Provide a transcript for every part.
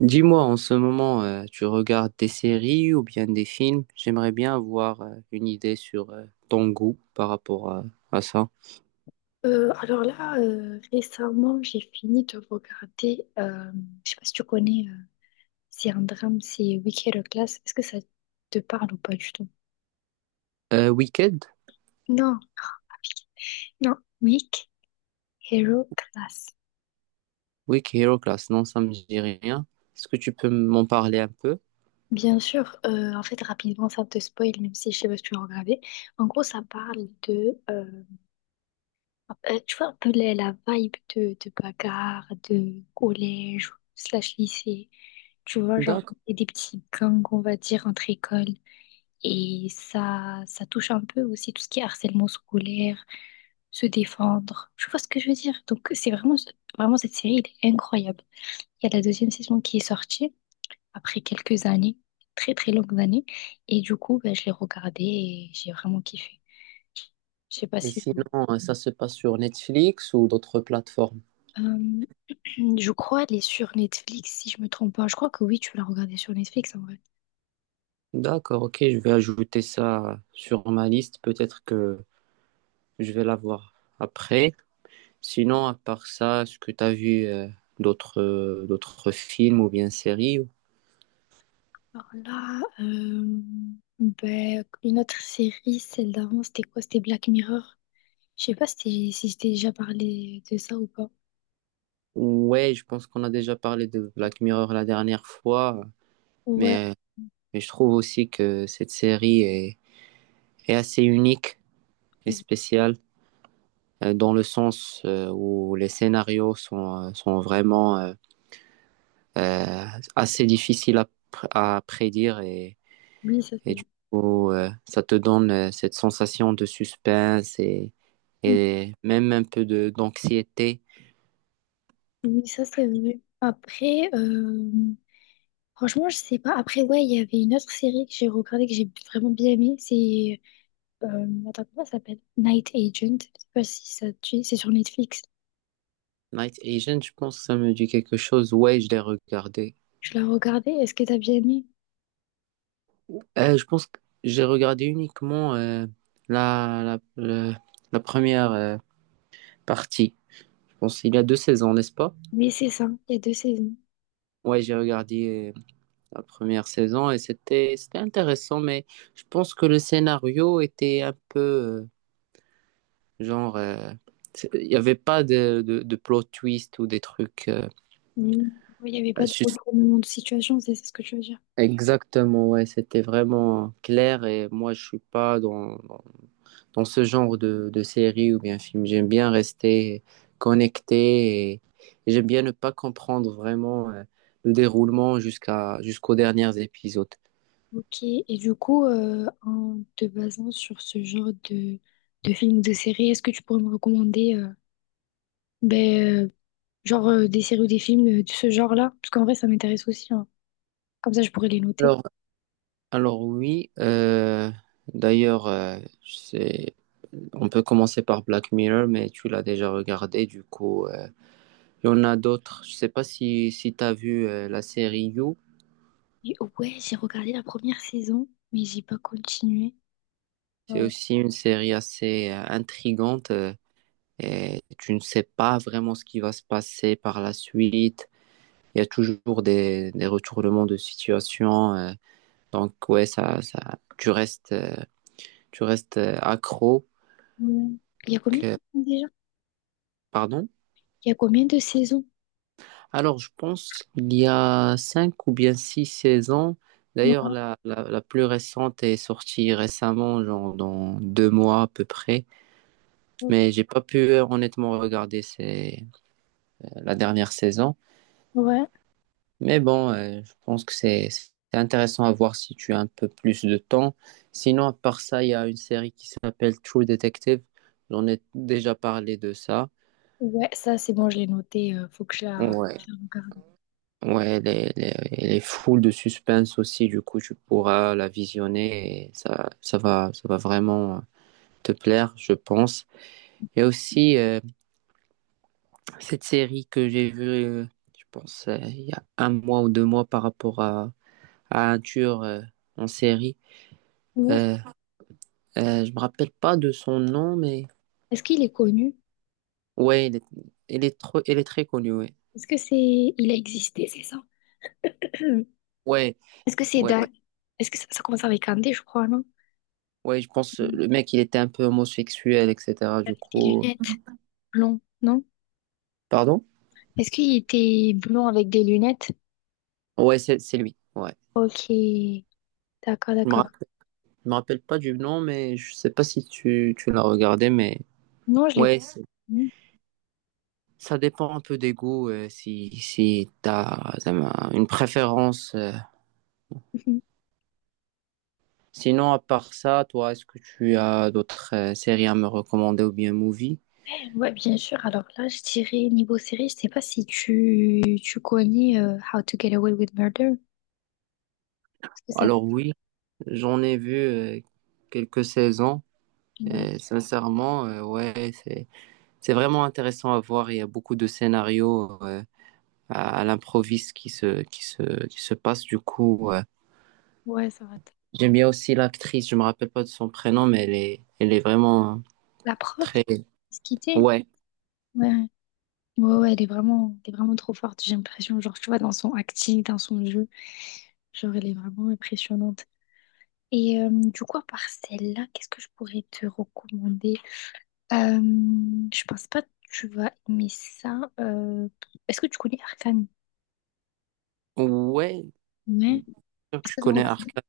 Dis-moi, en ce moment, tu regardes des séries ou bien des films? J'aimerais bien avoir une idée sur ton goût par rapport à ça. Récemment, j'ai fini de regarder, je sais pas si tu connais, c'est un drame, c'est Wicked Class. Est-ce que ça te parle ou pas du tout? Wicked? Non, non, Wicked Hero Class. Wicked Hero Class, non, ça me dit rien. Est-ce que tu peux m'en parler un peu? Bien sûr, en fait, rapidement, ça te spoil, même si je sais pas si tu l'as regardé. En gros, ça parle de, tu vois, un peu la vibe de bagarre, de collège, slash lycée. Tu vois, genre, D'accord. et des petits gangs, on va dire, entre écoles. Et ça touche un peu aussi tout ce qui est harcèlement scolaire, se défendre. Tu vois ce que je veux dire? Donc, c'est vraiment, vraiment cette série, elle est incroyable. Il y a la deuxième saison qui est sortie après quelques années, très très longues années. Et du coup, ben, je l'ai regardée et j'ai vraiment kiffé. Je sais pas Et si. sinon, ça se passe sur Netflix ou d'autres plateformes? Euh, je crois elle est sur Netflix, si je me trompe pas. Je crois que oui, tu l'as regardée sur Netflix en vrai. D'accord, ok, je vais ajouter ça sur ma liste. Peut-être que je vais la voir après. Sinon, à part ça, est-ce que tu as vu d'autres d'autres films ou bien séries? Alors là, euh, ben, une autre série, celle d'avant, c'était quoi? C'était Black Mirror. Je sais pas si si je t'ai déjà parlé de ça ou pas. Ouais, je pense qu'on a déjà parlé de Black Mirror la dernière fois, Ouais, mais, mais je trouve aussi que cette série est, est assez unique et spéciale dans le sens où les scénarios sont, sont vraiment euh, assez difficiles à, à prédire oui, ça et c'est du coup, ça te donne cette sensation de suspense vrai. et même un peu de d'anxiété. Oui, ça c'est vrai. Après, franchement, je sais pas. Après, ouais, il y avait une autre série que j'ai regardée que j'ai vraiment bien aimée. C'est. Attends, comment ça s'appelle? Night Agent. Je sais pas si ça te dit. C'est sur Netflix. Night Agent, je pense que ça me dit quelque chose. Ouais, je l'ai regardé. Je l'ai regardée. Est-ce que t'as bien aimé? Je pense que j'ai regardé uniquement la, la, le- la première partie. Je pense qu'il y a deux saisons, n'est-ce pas? Mais c'est ça. Il y a deux saisons. Ouais, j'ai regardé la première saison et c'était intéressant, mais je pense que le scénario était un peu genre il n'y avait pas de plot twist ou des trucs. Mm. Oui, il n'y avait pas de sus- retournement de situation, c'est ce que tu veux dire. Exactement, ouais, c'était vraiment clair et moi je suis pas dans dans ce genre de série ou bien film. J'aime bien rester connecté et j'aime bien ne pas comprendre vraiment le déroulement jusqu'aux derniers épisodes. Ok, et du coup, en te basant sur ce genre de films ou de séries, est-ce que tu pourrais me recommander ben, genre des séries ou des films de ce genre-là? Parce qu'en vrai, ça m'intéresse aussi, hein. Comme ça, je pourrais les noter. Alors, alors oui, d'ailleurs, c'est, on peut commencer par Black Mirror, mais tu l'as déjà regardé, du coup, il y en a d'autres. Je sais pas si, si tu as vu la série You. Et ouais, j'ai regardé la première saison, mais j'ai pas continué. C'est Euh, aussi une série assez intrigante. Et tu ne sais pas vraiment ce qui va se passer par la suite. Il y a toujours des retournements de situation. Donc, ouais, ça, tu restes, euh, tu restes accro. Hmm. Il y a combien de que- saisons déjà? Pardon. Il y a combien de saisons? Alors, je pense qu'il y a cinq ou bien six saisons. D'ailleurs, Non, la plus récente est sortie récemment, genre dans deux mois à peu près. Mais j'ai pas pu honnêtement regarder la dernière saison. ouais, Mais bon, je pense que c'est intéressant à voir si tu as un peu plus de temps. Sinon, à part ça, il y a une série qui s'appelle True Detective. J'en ai déjà parlé de ça. ouais, ça c'est bon, je l'ai noté. Faut que Ouais, je la regarde. ouais, elle est, elle est full de suspense aussi. Du coup, tu pourras la visionner et ça, ça va vraiment te plaire, je pense. Il y a aussi cette série que j'ai vue, je pense, il y a un mois ou deux mois par rapport à un tueur en série. Ouais, Euh, je me rappelle pas de son nom, mais est-ce qu'il est connu? ouais, il est, il est très connu, ouais. Est-ce que c'est, il a existé, c'est ça? Ouais, Est-ce que c'est ouais, d'un... Est-ce que ça commence avec un D, je crois, non? ouais, je pense Mm. le mec, il était un peu homosexuel, etc. Du Avec des coup, lunettes. Blond, non? pardon? Est-ce qu'il était blond avec des lunettes? Ouais, c'est lui. Ouais. Ok. D'accord, Je me d'accord. rappelle, je me rappelle pas du nom, mais je sais pas si tu, tu l'as regardé, mais Non, je l'ai pas. ouais, Mm. ça dépend un peu des goûts, si si t'as une préférence. Mhm. Sinon, à part ça, toi, est-ce que tu as d'autres séries à me recommander ou bien movies? Ouais, bien sûr. Alors là, je dirais niveau série, je sais pas si tu connais How to Get Away with Murder. Est-ce que ça... t- Alors oui, j'en ai vu quelques saisons. Ouais. Et sincèrement, ouais, c'est vraiment intéressant à voir. Il y a beaucoup de scénarios à l'improviste qui se passent. Du coup, ouais. Ouais, ça va. T- J'aime bien aussi l'actrice. Je me rappelle pas de son prénom, mais elle est vraiment La prof, très se quitter. ouais Ouais. Ouais, ouais, elle est vraiment trop forte, j'ai l'impression. Genre, tu vois, dans son acting, dans son jeu, genre, elle est vraiment impressionnante. Et du coup, à part celle-là, qu'est-ce que je pourrais te recommander? Euh, je pense pas que tu vas aimer ça. Est-ce que tu connais Arcane? ouais. Ouais. Donc, Est-ce je que tu connais regardes? Arca.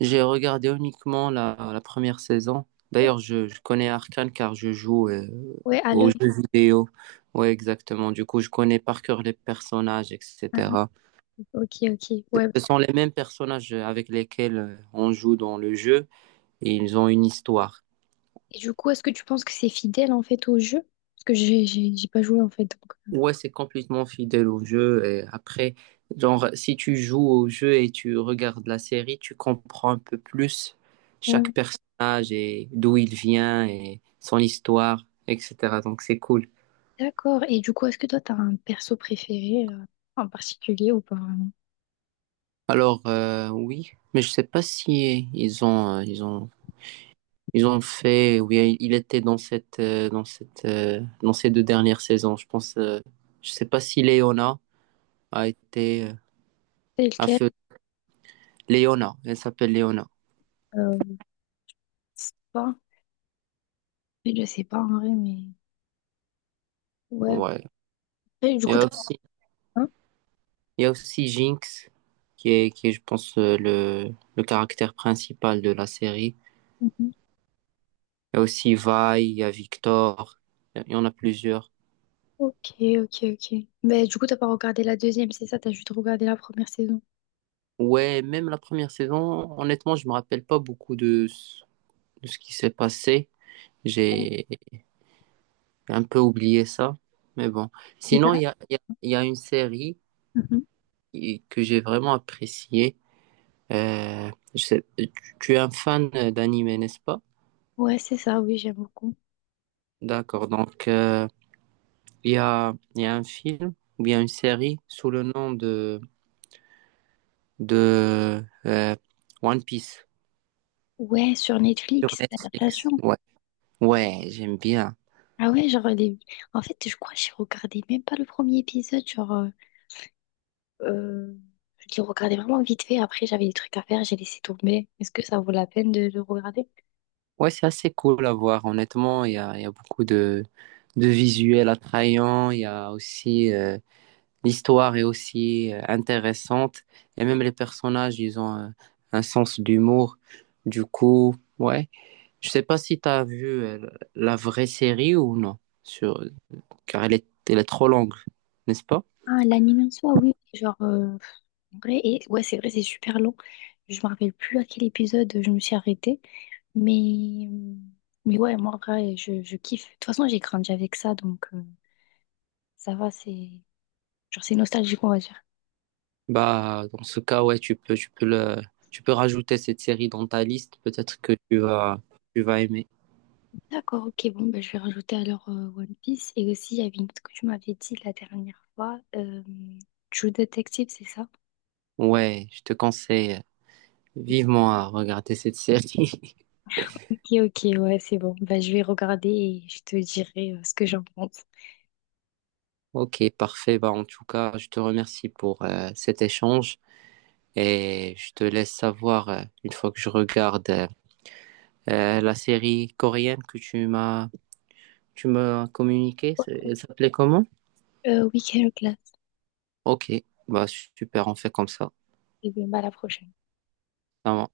J'ai regardé uniquement la, la première saison. D'ailleurs, je connais Arcane car je joue Ouais, à aux l'œil. jeux vidéo. Oui, exactement. Du coup, je connais par cœur les personnages, Ah, etc. ok, ok. Ouais. Ce sont les mêmes personnages avec lesquels on joue dans le jeu et ils ont une histoire. Et du coup, est-ce que tu penses que c'est fidèle en fait au jeu? Parce que j'ai pas joué en fait, donc. Ouais, c'est complètement fidèle au jeu. Et après, genre, si tu joues au jeu et tu regardes la série, tu comprends un peu plus Ouais. chaque personnage et d'où il vient et son histoire, etc. Donc, c'est cool. D'accord. Et du coup, est-ce que toi, t'as un perso préféré en particulier ou pas vraiment? Alors, oui, mais je sais pas si ils ont fait. Oui, il était dans ces deux dernières saisons. Je pense, je sais pas si Léona a été, C'est a lequel? fait Léona. Elle s'appelle Léona. Je sais pas. Je sais pas en vrai, mais ouais. Ouais. Et du Et coup, t'as aussi. Il y a aussi Jinx, qui est, je pense, le caractère principal de la série. un? Il y a aussi Vi, il y a Victor, il y en a plusieurs. Ok, ok, ok. Mais du coup, t'as pas regardé la deuxième, c'est ça, t'as juste regardé la première saison. Ouais, même la première saison, honnêtement, je me rappelle pas beaucoup de ce qui s'est passé. Ouais, J'ai un peu oublié ça. Mais bon. mais ça? Sinon, il Reste- y a, il y a une série Mhm. Que j'ai vraiment appréciée. Tu tu es un fan d'anime, n'est-ce pas? Ouais, c'est ça, oui, j'aime beaucoup. D'accord. Donc, il y a, il y a un film ou bien une série sous le nom de, de euh, One Piece Ouais, sur sur Netflix, l'adaptation. Netflix. Ouais, ouais, j'aime bien. Ah ouais, genre, les... en fait, je crois que j'ai regardé même pas le premier épisode, euh, je l'ai regardé vraiment vite fait, après j'avais des trucs à faire, j'ai laissé tomber. Est-ce que ça vaut la peine de le regarder? Ouais, c'est assez cool à voir. Honnêtement, il y a beaucoup de visuels attrayants. Il y a aussi l'histoire est aussi intéressante. Et même les personnages, ils ont un sens d'humour. Du coup, ouais. Je sais pas si tu as vu la vraie série ou non sur car elle est trop longue, n'est-ce pas? Ah, l'anime en soi, oui, en vrai, et... ouais, c'est vrai, c'est super long. Je me rappelle plus à quel épisode je me suis arrêtée. Mais, euh, mais ouais, moi, en vrai, je kiffe. De toute façon, j'ai grandi avec ça, donc ça va, c'est genre c'est nostalgique, on va dire. Bah, dans ce cas, ouais, tu peux le, tu peux rajouter cette série dans ta liste. Peut-être que tu vas aimer. D'accord, ok, bon, ben, je vais rajouter alors One Piece. Et aussi, il y avait une autre que tu m'avais dit la dernière fois, True Detective, c'est ça? Ouais, je te conseille vivement à regarder cette série. Ok, ok, ouais, c'est bon. Bah, je vais regarder et je te dirai ce que j'en pense. Ok, parfait. Bah, en tout cas, je te remercie pour cet échange et je te laisse savoir une fois que je regarde la série coréenne que tu m'as communiquée. C'est- Elle s'appelait comment? Week-end class. Ok, bah super, on fait comme ça. Et bien, bah, à la prochaine. Ça marche.